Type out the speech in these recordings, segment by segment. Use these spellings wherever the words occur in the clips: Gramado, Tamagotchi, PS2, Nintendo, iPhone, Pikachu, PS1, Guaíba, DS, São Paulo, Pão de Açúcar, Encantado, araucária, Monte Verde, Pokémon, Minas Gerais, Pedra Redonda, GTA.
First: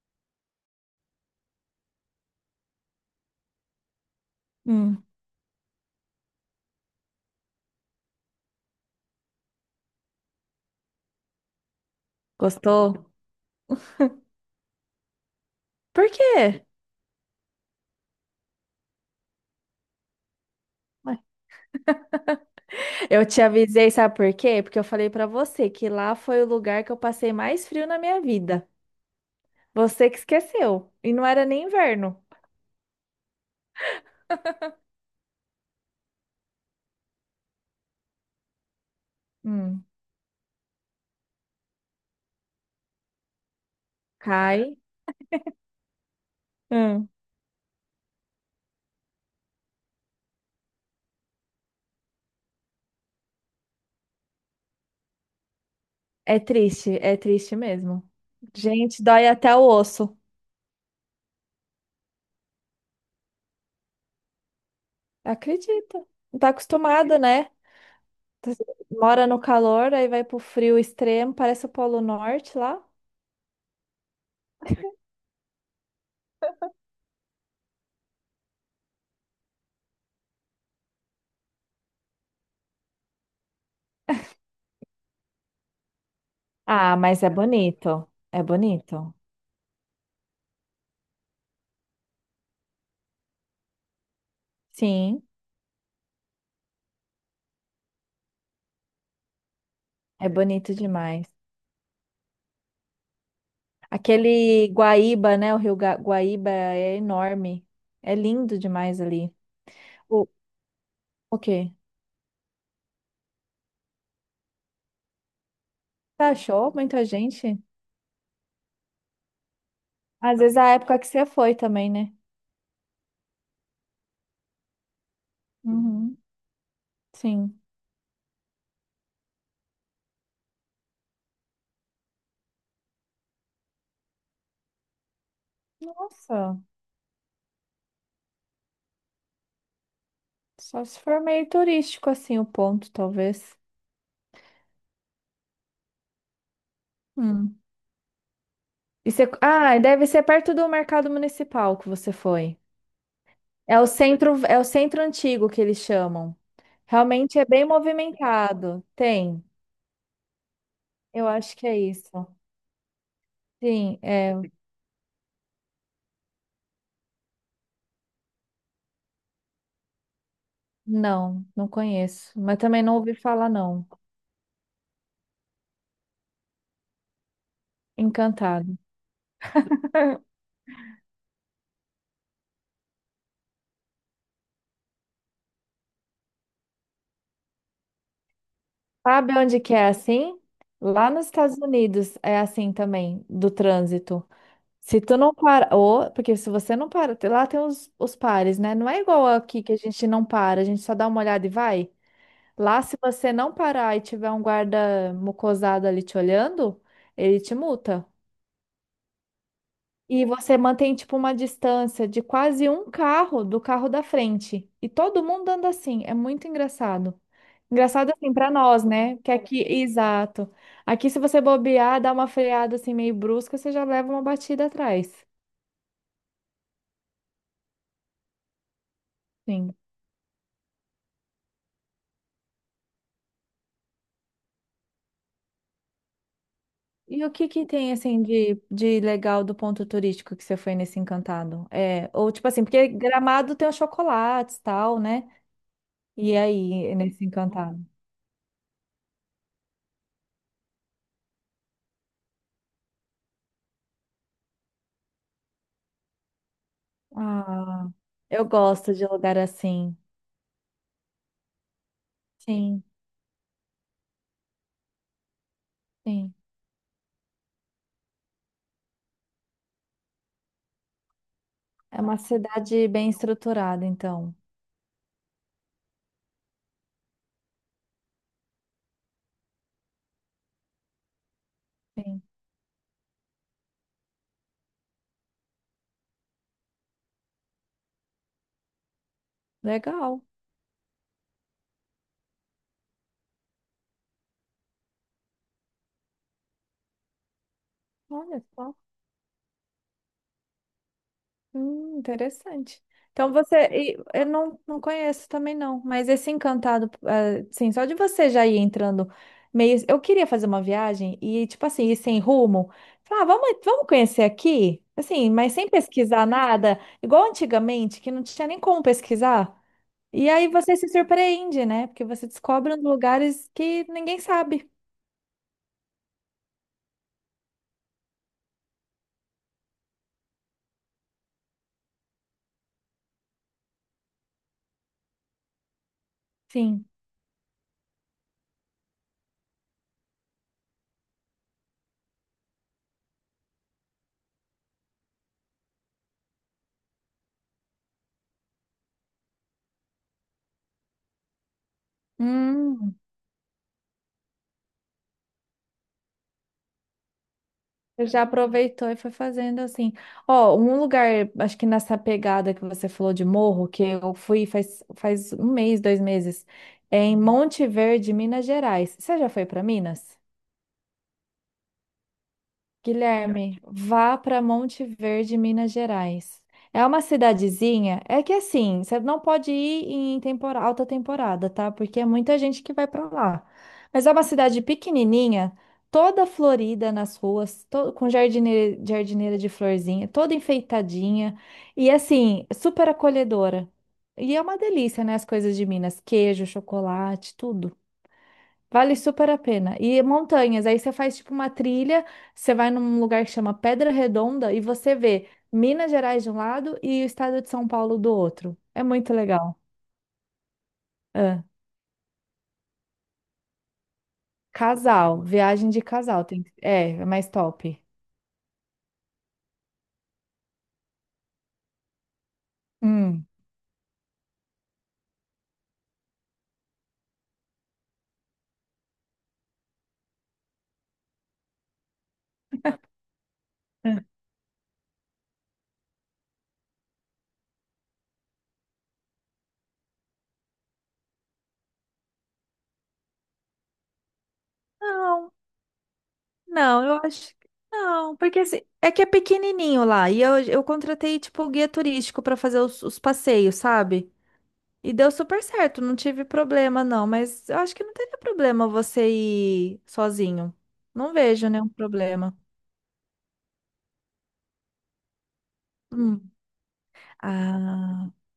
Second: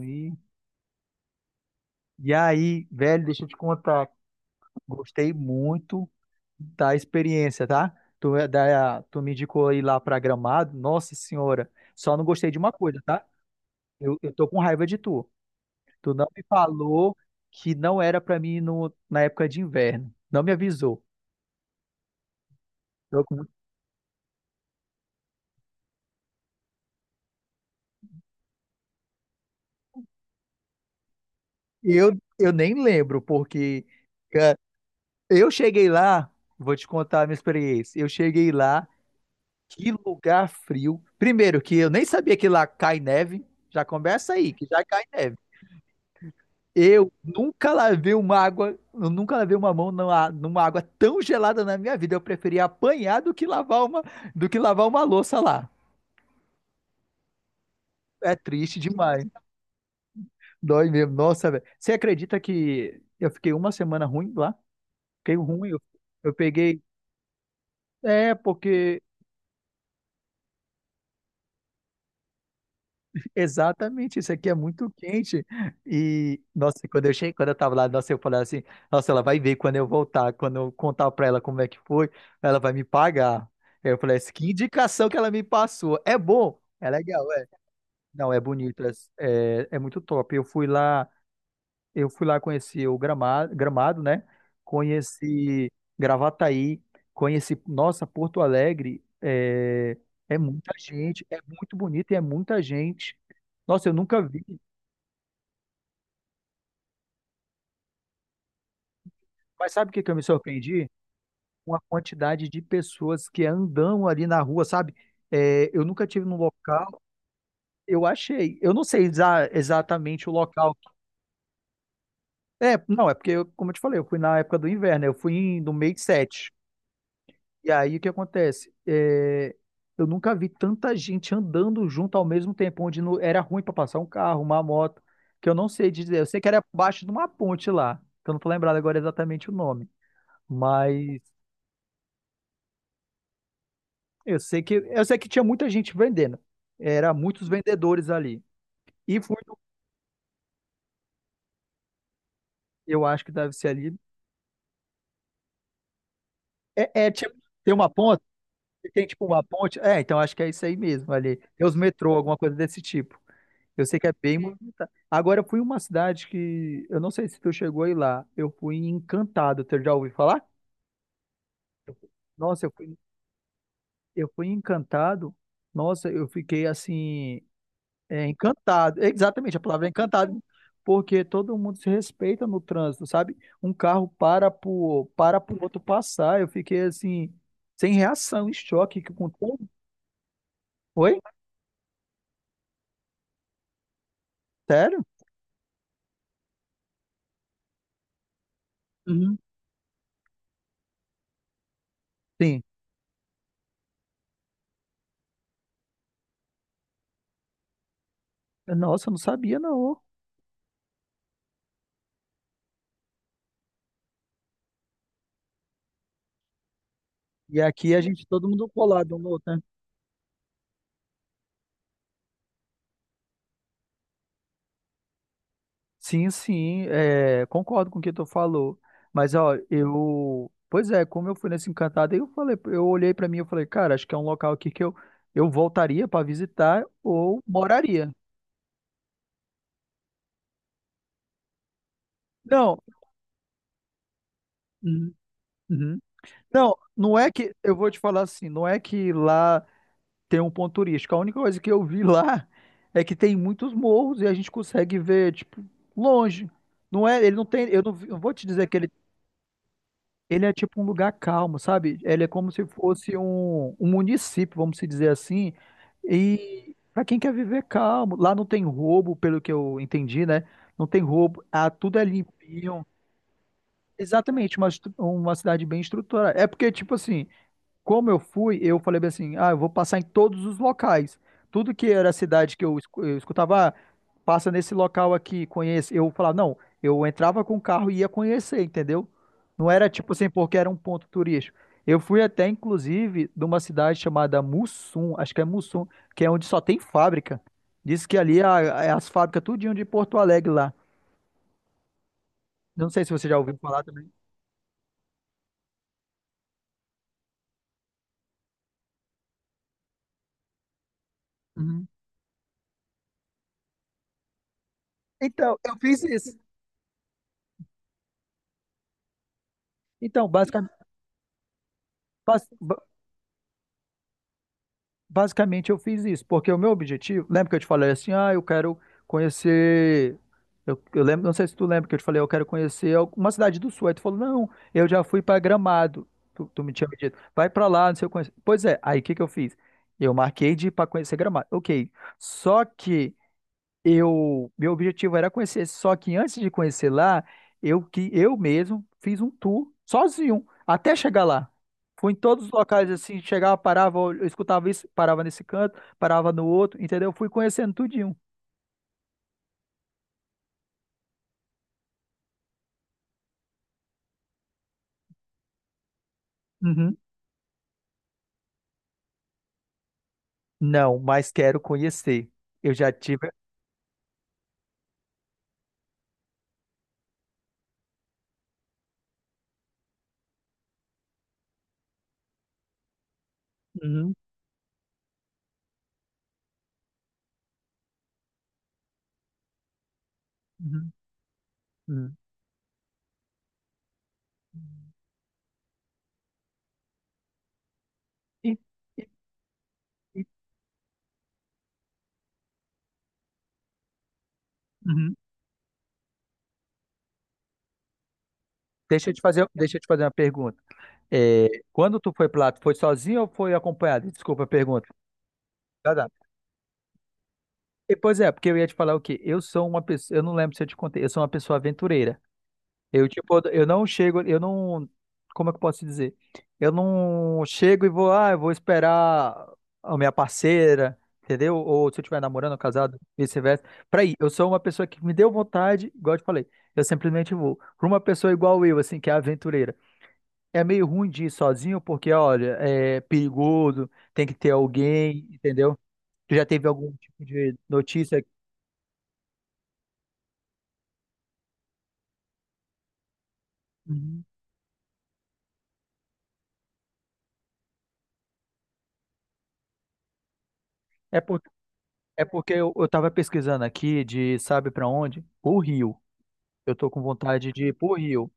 E, e aí, velho, deixa eu te contar. Hum, Gostei muito da experiência, tá? Tu me indicou ir lá pra Gramado. Nossa senhora, só não gostei de uma coisa, Gostou? tá? Eu tô com raiva de tu. Por Tu não me quê? falou que não era pra mim ir no, na época de inverno. Não me avisou. Ué, Eu, eu te avisei, sabe por quê? Porque eu falei pra você que lá foi o lugar que eu passei mais frio na minha vida. Você que esqueceu. E não era nem eu, inverno. eu nem lembro, porque cara, eu cheguei lá, vou te contar a minha experiência. Eu cheguei lá. Hum, Que lugar frio. Primeiro, que eu nem sabia que lá cai neve. Já começa aí, que Cai. já cai neve. Hum, Eu nunca lavei uma mão numa água tão gelada na minha vida. Eu preferia apanhar do que lavar uma louça lá. É triste mesmo. É triste Gente, demais. dói até o osso. Dói mesmo. Nossa, velho. Você acredita que eu fiquei uma semana ruim lá? Fiquei ruim. Eu, Acredita. eu Não tá peguei. acostumada, né? É, Tá- porque. Mora no calor, aí vai pro frio extremo, parece o Polo Norte lá. Exatamente, isso aqui é muito quente. E, nossa, quando eu cheguei, quando eu tava lá, nossa, eu falei assim, nossa, ela vai ver quando eu voltar, quando eu contar pra ela como é que foi, ela vai me pagar. Eu falei assim, que indicação que ela me passou. É bom, é Ah, mas legal, é é. bonito. Não, é É bonito, é, bonito. é, é muito top. Eu fui lá. Eu fui lá conhecer o Gramado, Gramado, né? Sim, Conheci Gravataí, conheci, nossa, Porto Alegre. É, é é muita bonito gente, demais. é muito bonito e é muita gente. Nossa, eu nunca vi. Aquele Guaíba, né? O Rio Guaíba é enorme. É lindo demais ali. Mas sabe o que que eu me O, surpreendi? o quê? Uma quantidade de pessoas que andam ali na rua, sabe? É, eu nunca Você tive num achou local, muita gente? eu achei. Eu não sei exatamente o Às vezes a local. época que você foi também, né? É, não, é porque, como eu te falei, eu fui na época do inverno, eu fui no mês Uhum, 7. sim. E aí o que acontece? É, eu nunca vi tanta gente andando junto ao mesmo tempo, onde era ruim para passar um carro, uma moto, que eu não sei dizer. Eu sei que Nossa, era abaixo de uma ponte lá, que eu não tô lembrado agora exatamente o nome, só se for mas meio turístico assim o ponto, talvez. eu sei que tinha muita gente vendendo. Era muitos Hum. vendedores ali. E fui, Ah, e deve ser perto do mercado municipal que você foi. eu acho que deve ser É o ali. centro, é o centro antigo que eles chamam. É, é tipo, Realmente é bem tem uma ponte, movimentado. tem tipo uma Tem. ponte. É, então acho que é isso aí mesmo Eu ali. acho Tem que os é isso. metrô, alguma coisa desse tipo. Eu Sim, sei que é é. bem movimentado. Agora, eu fui em uma cidade que. Eu não sei se tu chegou aí lá. Eu fui em Encantado. Tu já ouviu falar? Não, não conheço, mas Nossa, eu também não fui, ouvi falar, não. eu fui em encantado. Nossa, eu fiquei assim. É, Encantado. encantado. Exatamente, a palavra é encantado. Porque todo mundo se respeita no trânsito, sabe? Um carro para pro outro passar. Eu fiquei assim. Sem reação, em choque com Sabe onde tudo. que é assim? Lá Oi? nos Estados Unidos é assim também, do trânsito. Se Sério? tu não para, ou, porque se você não para, lá tem os pares, né? Não é igual Uhum. aqui que a gente não para, a gente só dá uma olhada e vai. Sim. Lá, se você não parar e tiver um guarda mucosado ali te olhando, ele te multa. Nossa, eu não sabia, não. E você mantém tipo uma distância de quase um carro do carro da frente. E todo mundo anda assim, é muito engraçado. E aqui a Engraçado gente, assim todo para mundo nós, colado né? um no Que outro, né? aqui, exato. Aqui se você bobear, dar uma freada assim meio brusca, você já leva uma batida atrás. Sim, sim, é, concordo com o que tu falou. Mas, ó, Sim. eu. Pois é, como eu fui nesse encantado, aí eu falei, eu olhei pra mim e falei, cara, acho que é um local aqui que eu voltaria pra visitar E o ou que que tem moraria. assim de legal do ponto turístico que você foi nesse Encantado? É, ou tipo assim, Não, porque Gramado tem os chocolates, tal, uhum, né? uhum. E Não, aí, não nesse é que. Eu Encantado? vou te falar assim, não é que lá tem um ponto turístico. A única coisa que eu vi lá é que tem muitos morros e a gente consegue ver, tipo, longe. Não é, ele não tem. Eu Ah, não, vi- Eu vou eu te dizer que ele. gosto de lugar assim. Ele é tipo um lugar calmo, sabe? Ele é como se Sim. fosse um município, vamos se dizer assim. Sim. E para quem quer viver calmo, lá não tem roubo, pelo que eu entendi, né? Não tem roubo, ah, tudo É é uma limpinho. cidade bem estruturada, então. Exatamente, uma cidade bem estruturada. É porque, tipo assim, como eu fui, eu falei bem assim, ah, eu vou passar em todos os locais. Tudo que era Sim. cidade que eu escutava, ah, passa nesse local aqui, conhece. Eu falava, não, eu entrava com o carro e ia conhecer, entendeu? Não era tipo Legal. assim, porque era um ponto turístico. Eu fui até, inclusive, de uma cidade chamada Mussum, acho que é Mussum, que é onde só tem fábrica. Diz que Olha ali só. é as fábricas tudinho de Porto Alegre lá. Interessante. Não sei se você Então já ouviu você. falar E também. Eu não, não conheço também, não. Mas esse encantado, sim, só de você já ir entrando meio. Eu queria fazer uma viagem e, tipo assim, Uhum. ir sem rumo. Falar, ah, vamos, vamos conhecer aqui? Assim, mas Então, sem eu fiz pesquisar isso. nada, igual antigamente, que não tinha nem como pesquisar. Então, E aí basicamente, você se surpreende, né? Porque você descobre uns lugares que ninguém sabe. basicamente eu fiz isso, porque o meu objetivo, lembra que eu te falei assim, ah, eu quero conhecer, eu lembro, não sei se tu lembra que eu te falei, eu quero conhecer uma cidade do sul, aí tu falou, não, eu já fui para Gramado, tu me Sim. tinha dito, vai para lá, não sei o que, pois é, aí o que que eu fiz? Eu marquei de ir para conhecer Gramado, ok, só que meu objetivo era conhecer, só que antes de conhecer lá, eu que eu mesmo fiz um tour sozinho até chegar lá. Fui em todos os locais Hum. assim, chegava, parava, eu escutava isso, parava nesse canto, parava no outro, entendeu? Fui conhecendo Ele tudinho. Já aproveitou e foi fazendo assim. Ó, um lugar, acho que nessa pegada que você falou de morro, que eu fui faz um mês, dois meses, Uhum. é em Monte Verde, Minas Gerais. Você já foi para Minas? Não, mas quero conhecer. Eu já tive. Guilherme, vá para Monte Verde, Minas Gerais. É uma cidadezinha, é que assim, você não pode ir em alta temporada, tá? Porque é muita gente que vai para lá. Mas é Uhum, uma cidade pequenininha, toda florida nas ruas, com jardineira, de florzinha, toda uhum, enfeitadinha e uhum. assim, super acolhedora. E é uma delícia, né? As coisas de Minas, queijo, chocolate, tudo. E- Vale e- super a pena. E e- montanhas, aí você faz tipo uma trilha, você vai num lugar que chama Pedra Redonda e você uhum. vê Minas Gerais de um lado e o estado de São Paulo do outro. É Deixa muito eu te fazer, legal. deixa eu te fazer uma pergunta. Ah, É, quando tu foi para lá, tu foi sozinho ou foi acompanhado? Desculpa a pergunta. casal, viagem de Tá, tá. casal, é mais top. Pois é, porque eu ia te falar o quê? Eu sou uma pessoa, eu não lembro se eu te contei, eu sou uma pessoa aventureira. Eu, Hum. tipo, eu não chego, eu não, como é que eu posso dizer? Eu não chego e vou, ah, eu vou esperar a minha parceira, entendeu? Ou se eu estiver namorando, casado, vice-versa. Ah. Pra ir, eu sou uma pessoa que me deu vontade, igual eu te falei, eu simplesmente vou. Pra uma pessoa igual eu, assim, que é aventureira. É meio ruim de ir sozinho, porque, olha, é perigoso, tem que ter alguém, Não, entendeu? Tu já teve não, algum eu tipo acho que de não, notícia? porque assim, é que é pequenininho lá e eu contratei tipo o guia turístico para fazer os passeios, sabe? Uhum. E deu super certo, não tive problema não, mas eu acho que não teria problema você ir sozinho. Não É, por, vejo nenhum é problema. porque eu tava pesquisando aqui de sabe pra onde? O Rio. Hum. Eu tô com vontade de ir pro Ah, Rio.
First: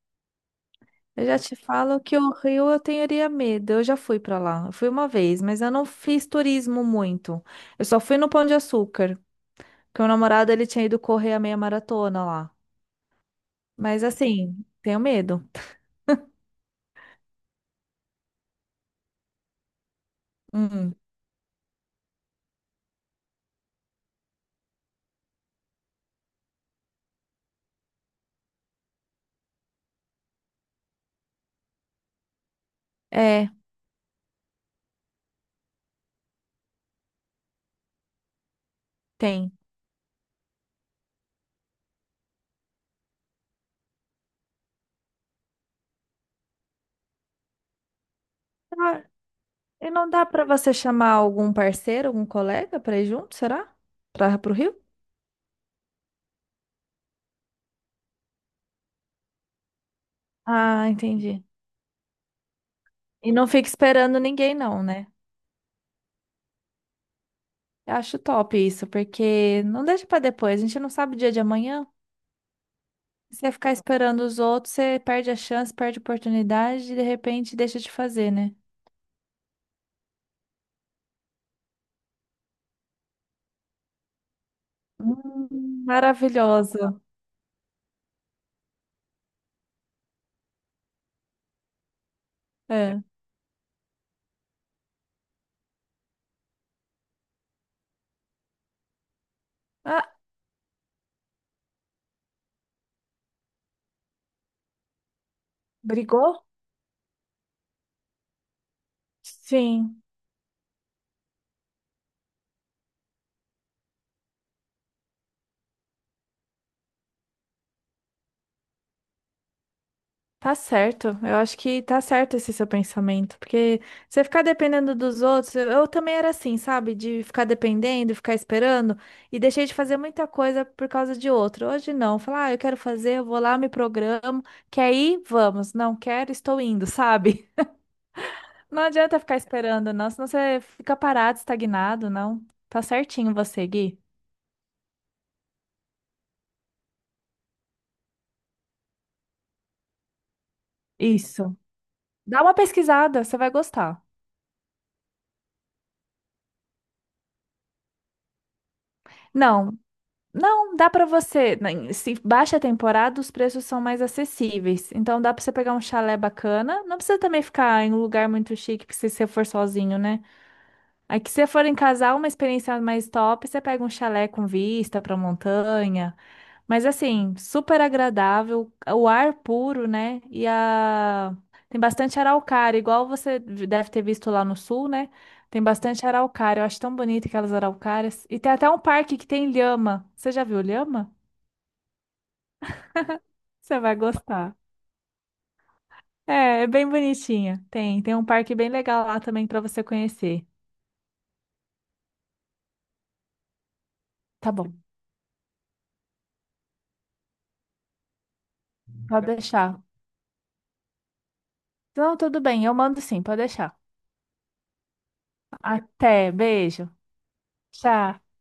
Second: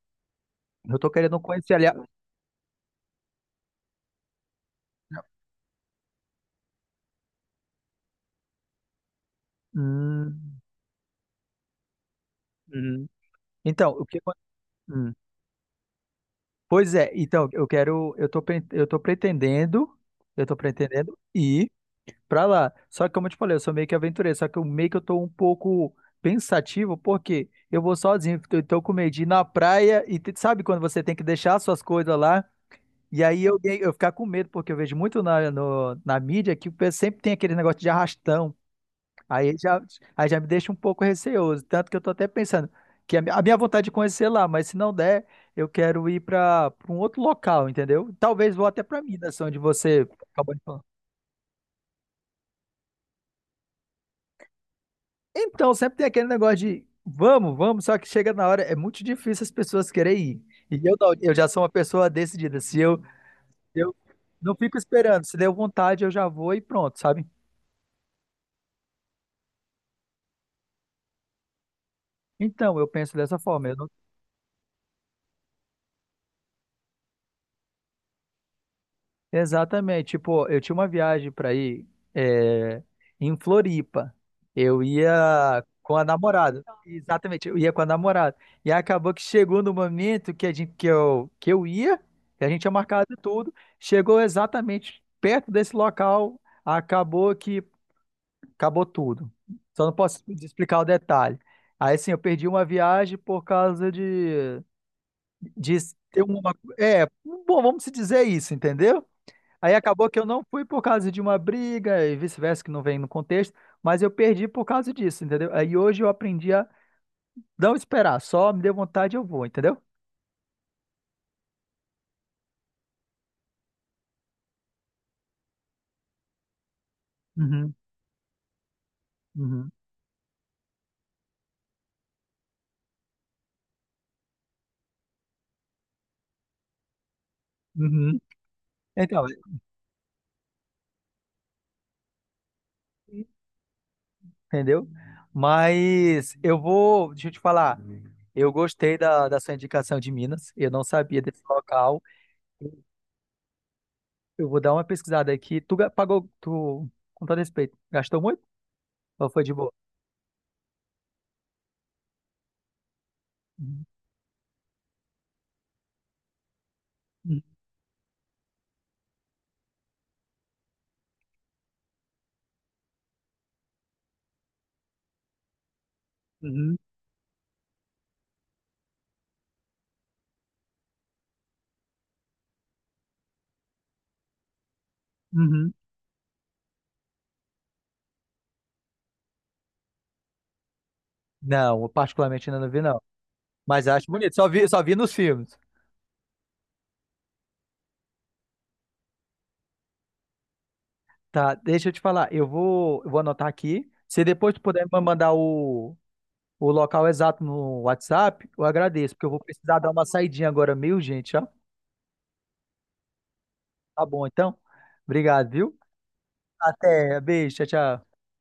Eu tô eu querendo já te conhecer ali. Falo que o Rio eu teria medo. Eu já fui pra lá. Eu fui uma vez, mas eu não fiz turismo muito. Eu só fui no Pão de Açúcar, porque o namorado Hum, ele tinha ido correr a meia maratona lá. hum. Então, Mas o que. Assim, tenho Hum. medo. Pois é, então, eu quero. Eu tô pretendendo. Eu tô Hum. pretendendo ir pra lá. Só que, como eu te falei, eu sou meio que aventureiro. Só que eu meio que eu tô um pouco pensativo, porque eu vou sozinho. Eu tô com medo de ir na praia e sabe quando você tem que deixar suas coisas lá? E aí É, eu ficar com medo, porque eu vejo muito na, no- na mídia que o pessoal sempre tem aquele negócio de arrastão. tem. Aí já, aí já me deixa um pouco receoso. Tanto que eu tô até pensando que a minha vontade de conhecer lá, mas se não der, eu quero ir para um outro local, entendeu? Talvez vou até para Ah, Minas, onde e você não dá pra acabou de você falar. chamar algum parceiro, algum colega pra ir junto, será? Para pro Rio? Então, sempre tem aquele negócio de vamos, vamos, só que chega na hora, é muito difícil as pessoas querem ir. E Ah, eu, não, eu entendi. já sou uma pessoa decidida. Se eu, E não fica eu esperando não ninguém, fico não, né? esperando, se deu vontade, eu já vou e pronto, sabe? Eu acho top isso, porque não deixa pra depois, a gente não sabe o dia de amanhã. Então, eu penso dessa Se você forma. ficar Eu não- esperando os outros, você perde a chance, perde a oportunidade e de repente deixa de fazer, né? Exatamente. Tipo, eu tinha uma viagem para ir é, em Floripa. Eu ia com a namorada. Maravilhosa. Exatamente, eu ia com a namorada. E acabou que chegou no momento que, a gente, que eu ia, que a gente tinha É. marcado tudo. Chegou exatamente perto desse local, acabou que acabou tudo. Só não Ah, posso explicar o detalhe. Aí, assim, eu perdi uma viagem por causa de ter brigou? uma. É, bom, vamos se dizer isso, entendeu? Aí Sim. acabou que eu não fui por causa de uma briga e vice-versa, que não vem no contexto, mas eu perdi por causa disso, entendeu? Aí hoje eu aprendi a não esperar, só me deu vontade eu vou, entendeu? Tá certo, eu acho que tá certo esse seu pensamento, porque você ficar dependendo dos outros, eu também era assim, sabe? De ficar Uhum, dependendo, ficar esperando, e deixei uhum. de fazer muita coisa por causa de outro. Hoje não, falar, ah, eu quero fazer, eu vou lá, me programo, quer ir? Vamos, não quero, estou indo, sabe? Uhum. Não adianta Então, ficar esperando, não, senão você fica parado, estagnado, não. Tá certinho você, Gui. entendeu? Mas eu vou, deixa eu te falar, eu gostei da sua indicação de Minas, eu não sabia desse Isso. local, Dá uma pesquisada, você vai gostar. eu vou dar uma pesquisada aqui. Tu pagou, tu, com todo respeito, gastou muito ou foi de boa? Não, não, dá pra você. Se baixa a temporada, os preços são Uhum. mais acessíveis. Então dá pra você pegar um chalé bacana. Não precisa também ficar em um lugar muito chique, porque se você for sozinho, né? Aí que se você for em casal, uma experiência mais top, você pega um chalé com vista pra montanha. Uhum, Mas assim, super agradável, o ar puro, né? Tem bastante araucária, igual você deve ter visto lá no sul, né? Tem uhum. bastante araucária, eu acho tão bonito aquelas araucárias. E tem até um parque que tem lhama. Você já viu lhama? Não, eu particularmente ainda não vi, não. Você Mas vai acho bonito. Só gostar. vi, só vi nos filmes. É, é bem bonitinha. Tem um parque bem legal lá também pra você conhecer. Tá, deixa eu te falar. Eu vou anotar aqui. Se Tá depois tu bom, puder me mandar o local exato no WhatsApp, eu agradeço, porque pode eu vou precisar deixar. dar uma saidinha agora meio, gente, ó. Não, tudo bem, eu mando sim, pode deixar. Tá bom, então. Obrigado, viu? Até, beijo. Até. Beijo, tchau, tchau. Tchau.